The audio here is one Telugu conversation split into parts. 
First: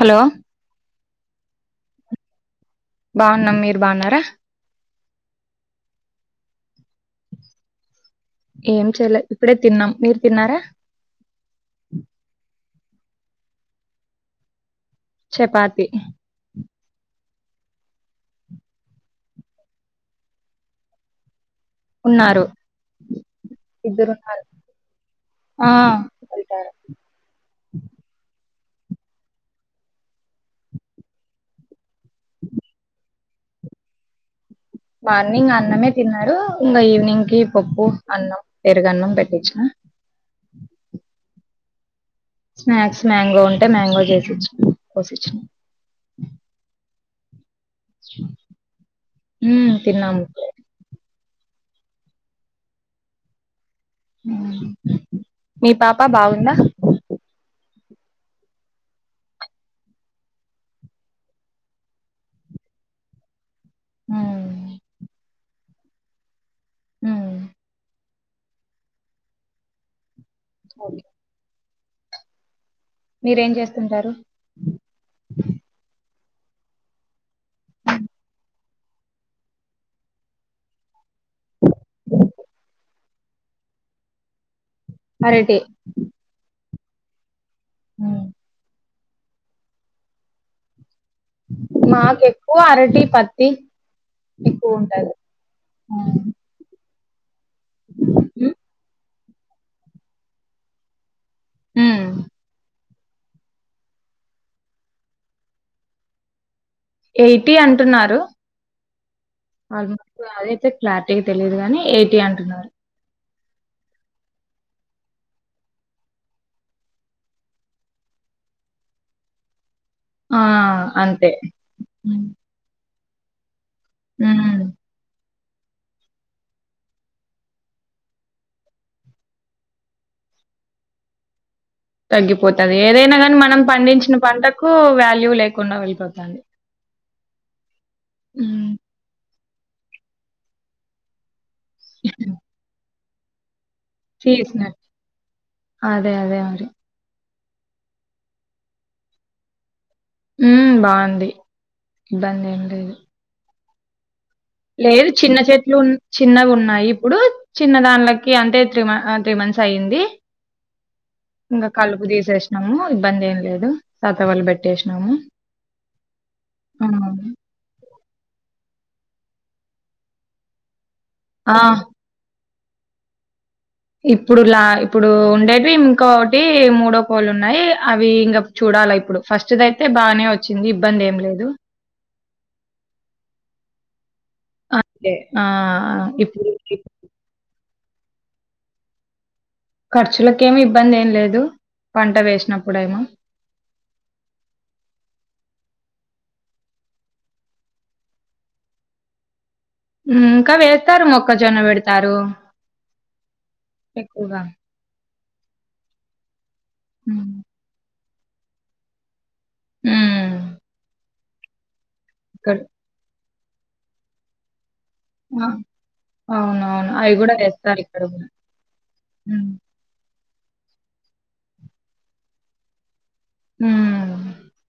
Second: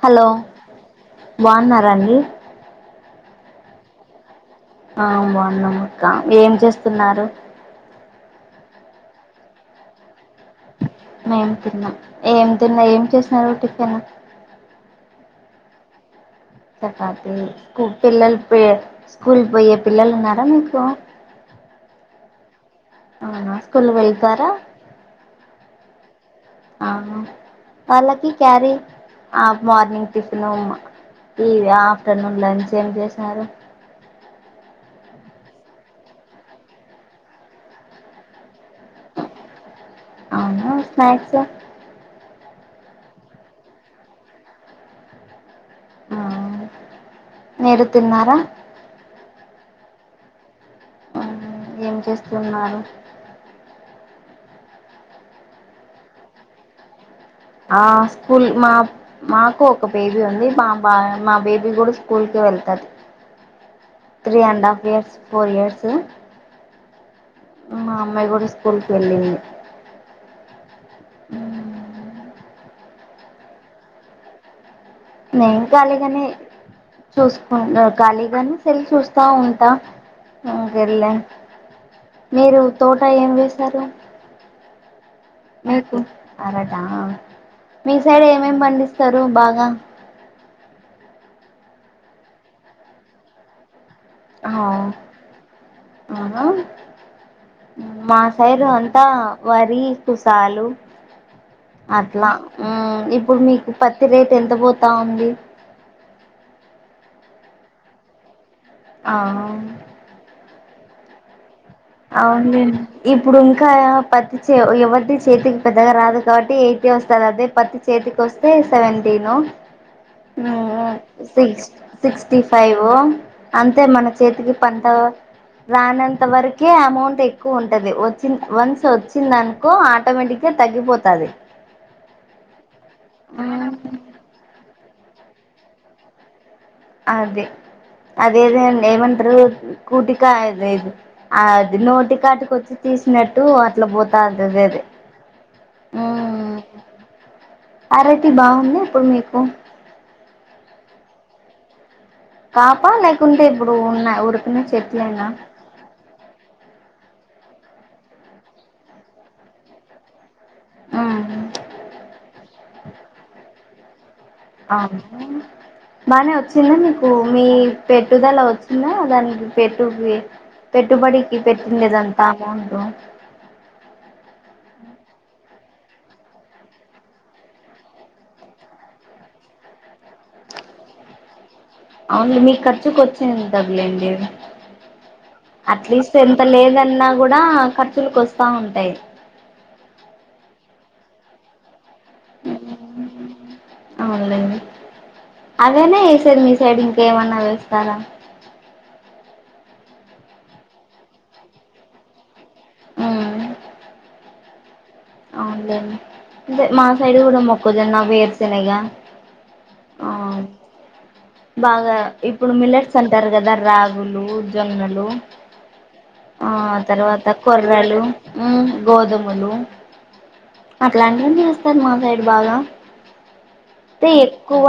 హలో బాగున్నారాండి బాగున్నాం మీరు బాగున్నారా ఆ బాగున్నామక్క ఏం చేస్తున్నారు ఏం చేయలే ఇప్పుడే తిన్నాం మీరు తిన్నారా మేము తిన్నాం ఏం తిన్నా ఏం చేసినారు టిఫిన్ చపాతి చపాతి స్కూ పిల్లలు పోయే స్కూల్ పోయే పిల్లలు ఉన్నారా మీకు ఉన్నారు అవునా స్కూల్ ఇద్దరున్నారు వెళ్తారా ఆ వెళ్తారు ఆ వాళ్ళకి క్యారీ ఆ మార్నింగ్ టిఫిను ఈవి ఆఫ్టర్నూన్ లంచ్ ఏం చేశారు మార్నింగ్ అన్నమే తిన్నారు ఇంగ ఈవినింగ్కి పప్పు అన్నం పెరుగన్నం పెట్టించిన అవునా స్నాక్స్ స్నాక్స్ మ్యాంగో ఉంటే మ్యాంగో చేసిచ్చ కోసీచ్చా ఆ మీరు తిన్నారా ఉ తిన్నాము ఆ, ఏం చేస్తున్నారు మీ పాప బాగుందా ఆ స్కూల్ మా మాకు ఒక బేబీ ఉంది మా బా మా బేబీ కూడా స్కూల్కే వెళ్తది three um, and half years four years um, ఆమె కూడా స్కూల్కి వెళ్ళింది ఓకే మీరేం చేస్తుంటారు నేను ఖాళీగానే చూసుకుంట ఖాళీగానే సెల్ చూస్తా ఉంటా ఉ వెళ్ళ మీరు తోట ఏమి వేసారు అరటి అరటా మీ ఉమ్. సైడ్ ఏమేమ్ పండిస్తారు బాగా మాకు ఎక్కువ అరటి పత్తి ఎక్కువ ఉంటాది అవునా మా ఉమ్, సైరు అంతా వరి కుసాలు ఉమ్. అట్లా ఇప్పుడు మీకు పత్తి రేట్ ఎంత పోతా ఉంది ఎయిటీ అంటున్నారు ఆ అదయితే క్లారిటీగా తెలియదు గాని ఎయిటీ అవును లే అంటున్నారు ఇప్పుడు ఇంకా పత్తి ఎవరి చేతికి పెద్దగా రాదు కాబట్టి అయితే వస్తంది అదే పత్తి చేతికి వస్తే సెవెంటీన్ ఆ అంతే సిక్స్ ఉమ్ సిక్స్టీ ఫైవ్ అంతే మన చేతికి ఉమ్. పంట రానంత వర కే అమౌంట్ ఎక్కువ ఉంటది వచ్చి వన్స్ వచ్చినందానుకో ఆటోమేటిక్గా తగ్గిపోతాది తగ్గిపోతది ఏదైనా కానీ మనం మ్మ్ పండించిన పంటకు వాల్యూ లేకుండా వెళ్ళిపోతంది అదే అదే అదే ఉమ్ అండి ఏమంటారు కూటికా అద ఏది ఆ అది నోటి కాటి కొచ్చి తీసినట్టు అట్లా పోత అదదే తీసినట్టు అదే అదే మరి అరటి బాగుందా ఇప్పుడు మీకు ఉ బాగుంది ఇబ్బంది ఏం పాపా లేదు లేకుంటే ఇప్పుడు ఉన్నాయి ఉడు లేదు చిన్న చే చిన్నవి ఉన్నాయి ఇప్పుడు చిన్న దాన్లకి అంటే త్రీ త్రీ మంత్స్ అయ్యింది. ఇంకా కలుపు తీసేసినాము ఇబ్బంది ఏం లేదు సతా వాళ్ళు పెట్టి అ బానే వచ్చిందా ఆ మీకు మీ పెట్టుదల వచ్చిందా దానికి పెట్టు పెట్టుబడికి ఆ పెట్టింది దాన్ కదా ఇప్పుడు లా ఇప్పుడు ఉండేటివి ఇంకోటి మూడో కోళ్ళు ఉన్నాయి అవి ఇంక చూడాలా ఇప్పుడు ఫస్ట్ దయితే బాగానే వచ్చింది ఇబ్బంది ఏం లేదు అవును మీకు ఖర్చుకు వచ్చింది దగులేండి అంతే. ఆ! అట్లీస్ట్ ఎంత ఇప్పుడు లేదన్నా కూడా ఖర్చులకు వస్తా ఉంటాయి ఖర్చులకి ఏమి ఇబ్బంది ఏం లేదు పంట వేసినప్పుడేమో అవునలేండి అవనే వేసేది మీ సైడ్ ఇంకేమన్నా వేస్తారా ఇంకా వేస్తారు మొక్కజొన్న పెడతారు ఎక్కువగా అవులెండి మా సైడ్ హ్మ్. కూడా మొక్కజన్న వేరు శేనగ ఆ బాగా ఇప్పుడు మిల్లెట్స్ అంటారు కదా రాగులు జొన్నలు ఆ! ఆ అవునవును. అయి తర్వాత గూడా కొర్రలు వేస్తారిక్కడ గూడా. ఉమ్ గోధుమలు హ్మ్. అట్లాంటిన్ని వస్తారు మా సైడ్ బాగా అయితే హ్మ్. ఎక్కువ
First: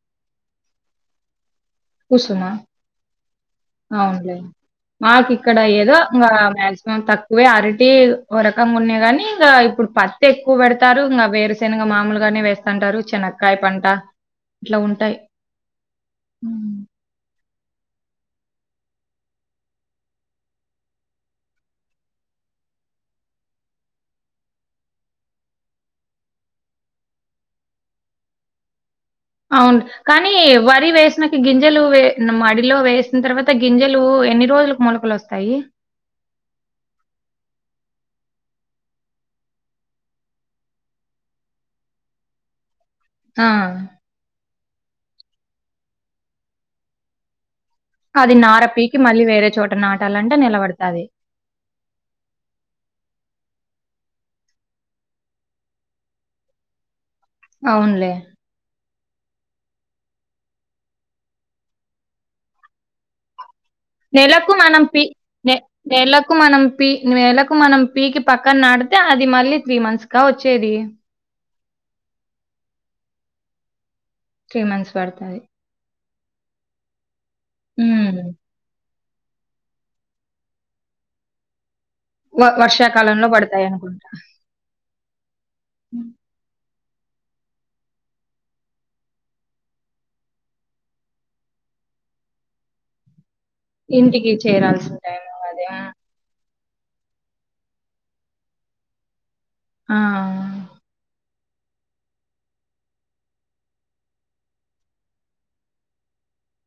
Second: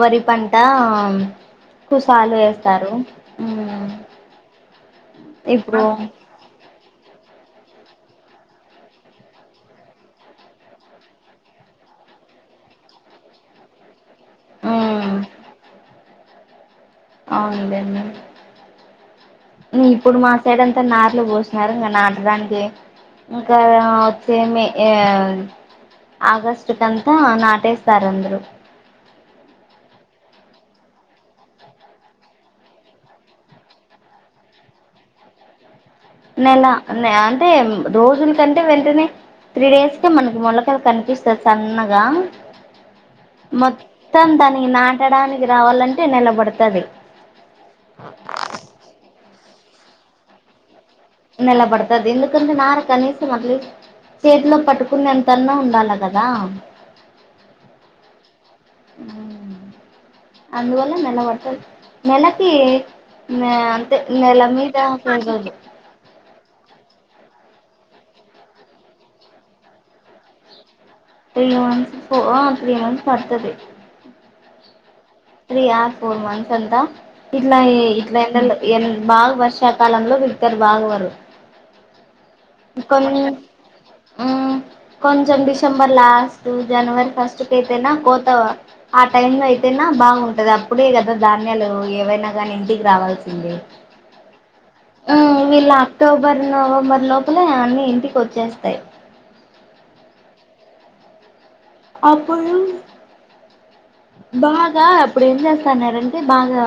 వరి పంట ఎక్కువసాలు కుసుమ. వేస్తారు ఉమ్ అవునులే మాకు ఇక్కడ ఇప్పుడు ఏదో ఇంకా మాక్సిమం తక్కు వే అరటి రకంగా ఉన్నాయి కానీ ఇంకా ఇప్పుడు పత్తి ఎక్కువ పెడతారు ఇంకా వేరుశనగ మామూలుగానే వేస్తా టారు చెనక్కయ పంట ఇట్లా ఉమ్ ఉంటాయి అవును లెండి ఇప్పుడు మా సైడ్ అంతా నార్లు పోస్తున్నారు నాటడానికి ఇంకా వచ్చే మే ఆగస్ట్ కంతా నాటేస్తారు అంద్రరు అవును కానీ వరి వేసినకా గింజలు మడిలో వేసిన తర్వాత గింజలు ఎన్ని రోజులు మొలకలు వస్తాయి నెలా అంటే రోజులకంటే వెంటనే త్రీ డేస్ కి మనకి మొలకలు కనిపిస్తాయి సన్నగా ఆ! మొత్తం దానికి నాటడానికి రావాలంటే నెలబడుతది అది నార పీకి మళ్ళీ వేరే చోట నాటాలంటే నెలబడతాది నల్లబడతారు. ఎందుకంటే నార కనీసం అది చేతిలో పట్టుకునే అంతన్నా ఉండాలా కదా. అవునులే మ్ అందువల్ల నెల పడుతాది. నెలకి నెల నెలకు మీద మనం పీ పది రోజులు. నె నెలకు మనం నెలకు మనం పీకి పక్కన నాటితే అది మళ్ళీ త్రీ మంత్స్ గా వచ్చేది. త్రీ మంత్స్, త్రీ మంత్స్ పడుతాది. త్రీ మంత్స్ పడుతాది. త్రీ ఆర్ ఫోర్ మంత్స్ అంట, హ్మ్ ఇట్లా ఎండలు బాగా వర్షాలు పడితే సకాలంలో పిలుత్తారు బావగారు. వర్షాకాలంలో పడతాయి అనుకుంటా. కొంచెం డిసెంబర్ లో లాస్ట్ జనవరి ఫస్ట్ ఎటైనా పోతావా? ఆ టైమ్ లో అయితేనా బాగుంటాది. అప్పుడే కదా ధాన్యాలు ఏవైనా కాని ఇంటికి రావాల్సింది. ఇంటికి చేరాల్సిన టైమో అదా వీళ్ళు అక్టోబర్, నవంబర్ లోపలే అన్నీ ఇంటికి వచ్చేస్తాయి. ఆ అప్పుడు బాగా, అప్పుడు ఏం చేస్తన్నారు అంటే బాగా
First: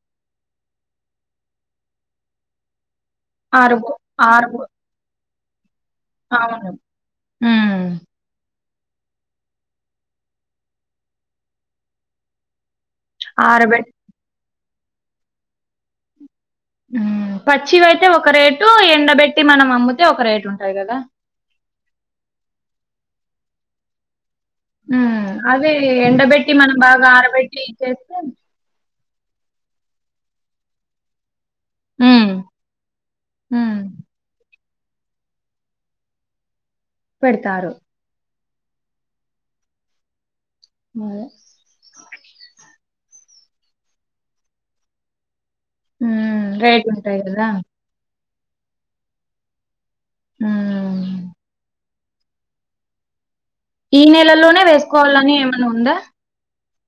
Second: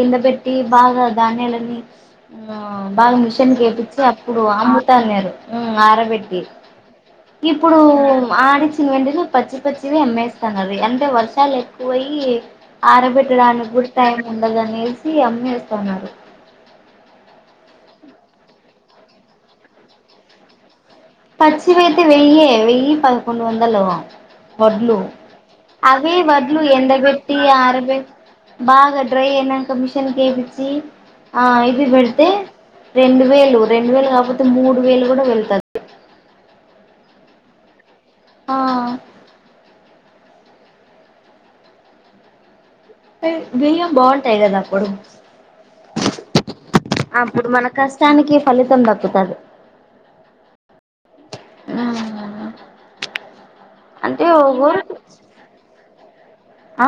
ఎండ పెట్టి బాగా ధాన్యాలన్నీ బాగా మిషన్ ఆరుబో ఏపించి అప్పుడు ఆరుబో అమ్ముతాన్నారు ఆరబెట్టి అవును. ఇప్పుడు హ్మ్. ఆడిచ్చిన వెంటనే పచ్చి పచ్చివే అమ్మేస్తన్నారు. అంటే వర్షాలు ఎక్కువ అయి ఆరబెట్టడానికి గూడ ఆరబెట్ టైం ముందుగానేసి అమ్మేస్తున్నారు. పచ్చివి అయితే ఒక రేటు, ఎండబెట్టి మనం అమ్ముతే ఒక రేటు ఉంటాయి కదా? పచ్చివైతే వెయ్యే, వెయ్యి పదికొండు వందలు వడ్లు హ్మ్. అదే అవే ఎండబెట్టి వడ్లు మనం ఎండ బాగా పెట్టి ఆరబెట్టి ఆర చేస్తే పెట్టీ బాగా డ్రై అయినాక ఇంక మిషన్ కేపిచ్చి ఆ ఇవి పెడితే హ్మ్. రెండు వేలు హ్మ్. రెండు వేలు కాకపోతే మూడు వేలు కూడా పెడతారు. పెడతారు ఆ మరి బియ్యం బాగుంటాయి కదా అప్పుడు. మ్ డ్రై గుంటాయి కదా. అప్పుడు మన కష్టానికి ఫలితం దక్కుతాది. మ్ అ ఈ నెలలోనే వేసుకోవాలని ఏమైన ఉందా? ఆ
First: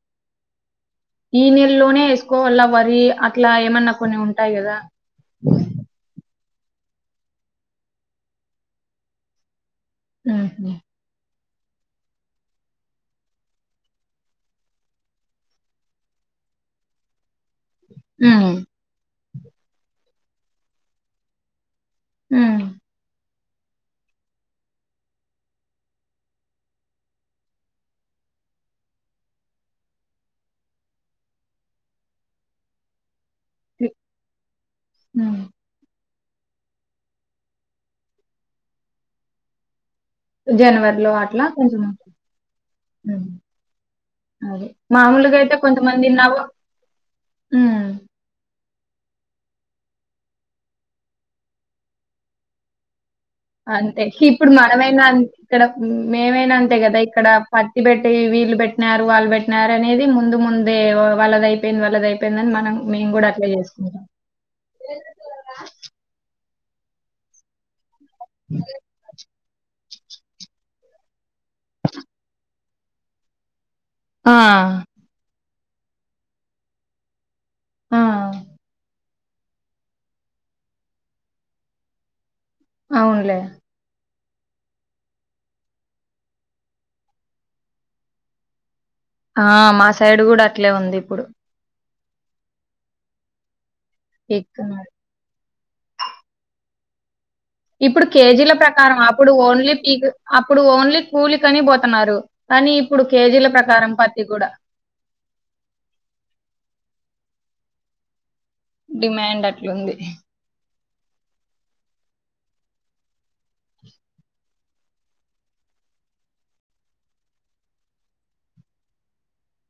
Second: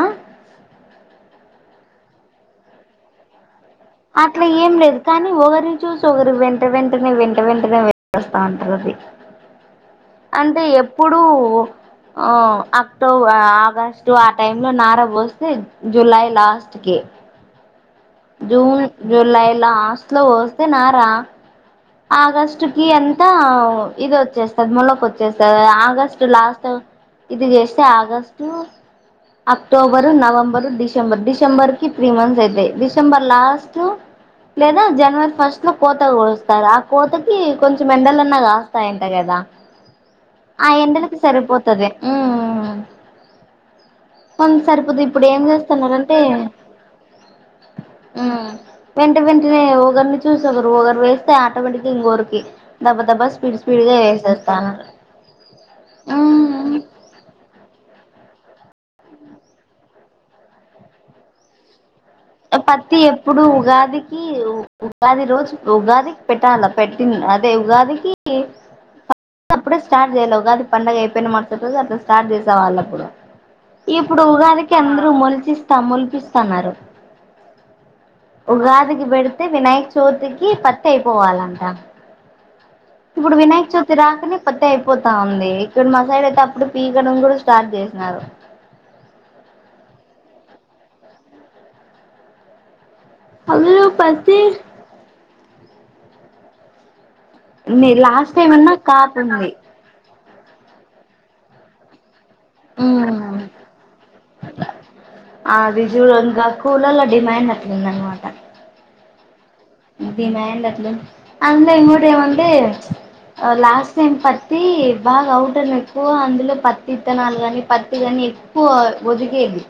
ఈ నెలలోనే వేసుకోవాలా వరి అట్లా ఏమన్నా కొన్ని అట్లా ఉంటాయి ఏం కదా లేదు కానీ ఒకరిని చూసి ఒకరు వెంట వెంటనే వెంట వెంటనే వేసేస్తా ఉంటారు అది. అంటే ఉహు ఎప్పుడూ ఆ అక్టోబర్ ఆగస్టు ఆ టైమ్ లో నారా పోస్తే జులై లాస్ట్ ఒకే ఉమ్ జూన్, జులై లాస్ట్ లో పోస్తే నార ఉమ్ ఆగస్టు కి అంతా ఇది. వస్తుంది. జస్ట్ టర్మ్ లోకి వచ్చేసావే ఆగస్టు లాస్ట్ ఇది చేస్తే August October November December December కి త్రీ మంత్స్ అయితాయి డిసెంబర్ లాస్ట్ లేదా జనవరి ఉమ్ ఫస్ట్ లో కోత కోస్తా కోస్తార ఆ కోతకి కొంచెం ఎండలున్నా కాస్తాయంట కదా ఆ జనవరిలో ఎండలకు అట్లా కొంచెం సరిపోతుది ఉంటుంది. ఉమ్ ఉమ్ మొత్తం అది సరిపోతు ఇప్పుడు మామూలుగా ఏం అయితే చేస్తున్నారు కొంతమంది అంటే నవ ఉమ్ ఉమ్ వెంట వెంటనే ఒకరిని చూసి ఒకరు ఒకరు వే ఆటోమటిక్ ఇంగోరకి దబ దబస్ అంతే ఇప్పుడు మనమైనా ఇక్కడ మేమైనా ఉమ్ అంతే కదా ఇక్కడ పత్తి పెట్టి వీళ్ళు పెట్టినారు వాళ్ళు పెట్టినారు అనేది ముందు ముందే వాళ్ళదై నేను వాళ్లది అయిపోయిందని మనం మేము కూడా అట్లా చేసుకుంటాం మీరు ఉగాది రోజు ఉగాదికి పెట్టాల పెట్టింది అదే ఉగాదికి [unintelligible] అప్పుడే స్టార్ట్ చేయల ఉగాది పండుగ అయిపోయిన మరుసటి రోజు అట్లా స్టార్ట్ చేసేవాళ్ళు అప్పుడు ఇప్పుడు ఆ ఉగాదికి అందరు మొలిపిస్తా మొలిపిస్తున్నారు ఆ ఉగాదికి పెడితే వినాయక్ చవితికి పత్తి అయిపోవాలంట ఇప్పుడు అవునులే వినాయక చౌ చవితి రాకనే పత్తతి అయిపోతా ఉంది ఇక్కడ మా సైడ్ అయితే అప్పుడు పీకడం కూడా స్టార్ట్ చేసినారు ఆ మా సైడ్ కూడా అట్లే ఉంది ఇప్పుడు అల్లు పతి పీక్ ఇప్పుడు లాస్ట్ టైం కేజీల అన్నా ప్రకారం కాపు అప్పుడు ఉంది ఓన్లీ పీకు అప్పుడు ఓన్లీ కూలికని పోతున్నారు కానీ ఇప్పుడు కేజీల ప్రకారం పత్తి కూడా ఆ రిజుల్ ఇంకా కూలల్లో డిమాండ్ అట్లా ఉందన్నమాట డిమాండ్ అట్లుంది డిమాండ్ అట్లు ఉంది అమ్మ ఇంకోటి ఇమ్మంది లాస్ట్ టైమ్ పత్తి బాగా అవుట్ ఎక్కువ అందులో పత్తి ఇత్తనాలు కాని పత్తి కాని ఎక్కు పో ఒదిగేకి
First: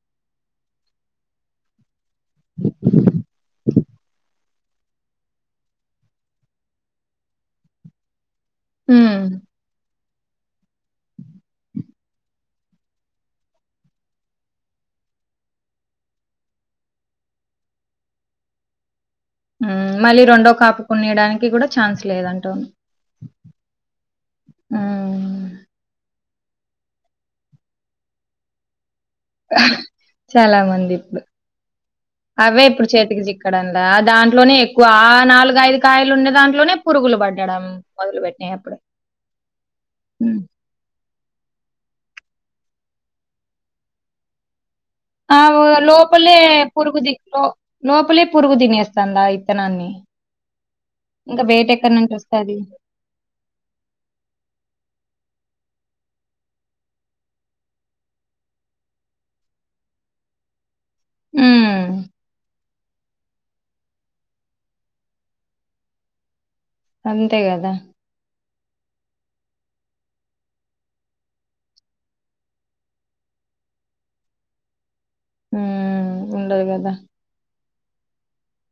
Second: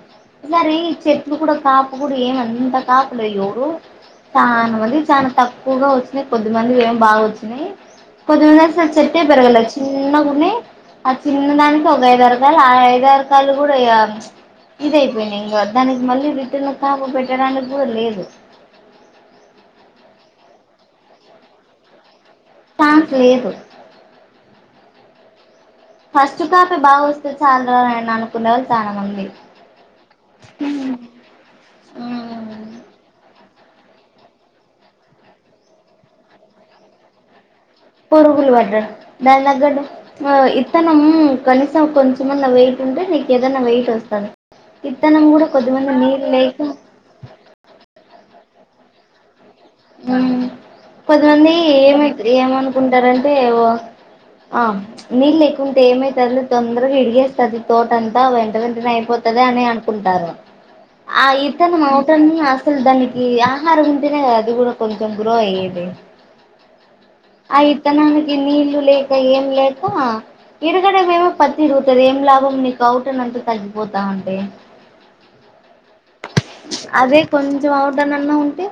సరే ఈ చెట్లు కూడా కాపు కూడా ఏమంత కాపులే ఎవరు స్థానవని చాలా తక్కువగా వచ్చినాయి కొద్దిమంది ఏం బాగా వచ్చినాయి కొద్దిమంది అసలు చెట్టే ఉమ్, పెరగల చిన్నగా ఉన్నాయి ఆ చిన్న దానికి ఒక ఐదు అరకాలు ఆ ఐదు అరకాలు కూడా ఇగా ఇదియిపోయినాయి ఇంకా మొత్తానికి మళ్ళీ రిటర్న్ కాపు పెట్టడానికి కూడా లేదు ఆ మళ్ళీ రెండో కాపు కొనేయడానికి కూడా ఛాన్స్ లేదంటావు ఛాన్స్ లేదు ఉమ్. ఫస్ట్ కాపే బాగా వస్తే చాలు రా నాయనా అనుకునే వాళ్ళు చాలామంది [unintelligible] చాలా మంది ఇప్పుడు ఆ అవే ఇప్పుడు చేతికి చిక్కడందా ఆ దాంట్లోనే ఎక్కువ ఆ నాలుగుఐదు కాయలు ఉండే దాంట్లోనే పురుగులు పడడం పురుగులు పడ్డం దాని తగ్గట్టు మ ఉమ్. ఈ విత్తనం కనీసం కొంచెంమన్నా వెయిట్ ఉంటే నీకు ఏదనా వెయిట్ వస్తాది ఆ లోపలే లేక పురుగు ది లో లోపలే పురుగు తినేస్తుందా అయి ఆ కొద్దిమంది వెయిట్ ఎక్కడి ఏమై నుంచి వస్తది ఏమనుకుంటారంటే ఓ ఆమ్ నీళ్ళు ఎక్కువ ఉంటే ఏమవుతుంది తొందరగా విడిగేస్తుంది తోటంతా వెంట వెంటనే అయిపోతుంది అని అనుకుంటారు ఆ ఇత్తనము హ్మ్ అవటని అసలు దానికి ఆహారం ఉంటేనే కాద అది కూడా కొంచెం గ్రో అయ్యేది అంతే అ కదా ఇత్తనానికి ఈ నీళ్లు లేక ఏం లేక ఎడగడ మేమ పత్తి తిరుగుతది. ఏం లాభం నీకు అవుట్ అని అంతా తగ్గిపోతా ఉంటే హ్మ్ ఉండదు కదా అదే కొంచెం అవడనన్నా ఉంటే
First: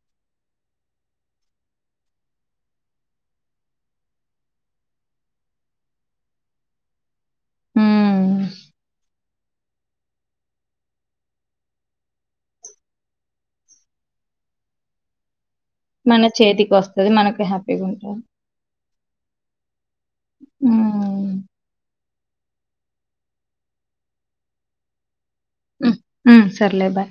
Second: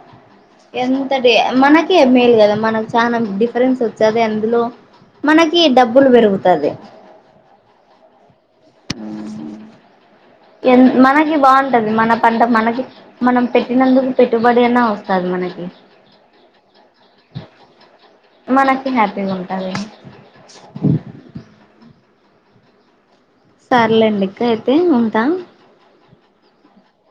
ఎంతది మనకే మేల్ గదా మనం చానా డిఫరెన్స్ ఒచ్చాదే అందులో మనకి డబ్బులు పెరుగుతది. హ్మ్ ఆ ఎన్ మనకి బావుంటది. మన పంట మనకి మనం పెట్టినందుకు పెట్టుబడైనా వస్థాది. మనకి మన చేతికి వోస్తది. మనకు హ్యాపీగా ఉంటంది. మనకి హ్యాపీగుంటది. ఆ సర్లేండి ఇంకా అయితే ఉంటా ఉ ఊ సర్లే బాయ్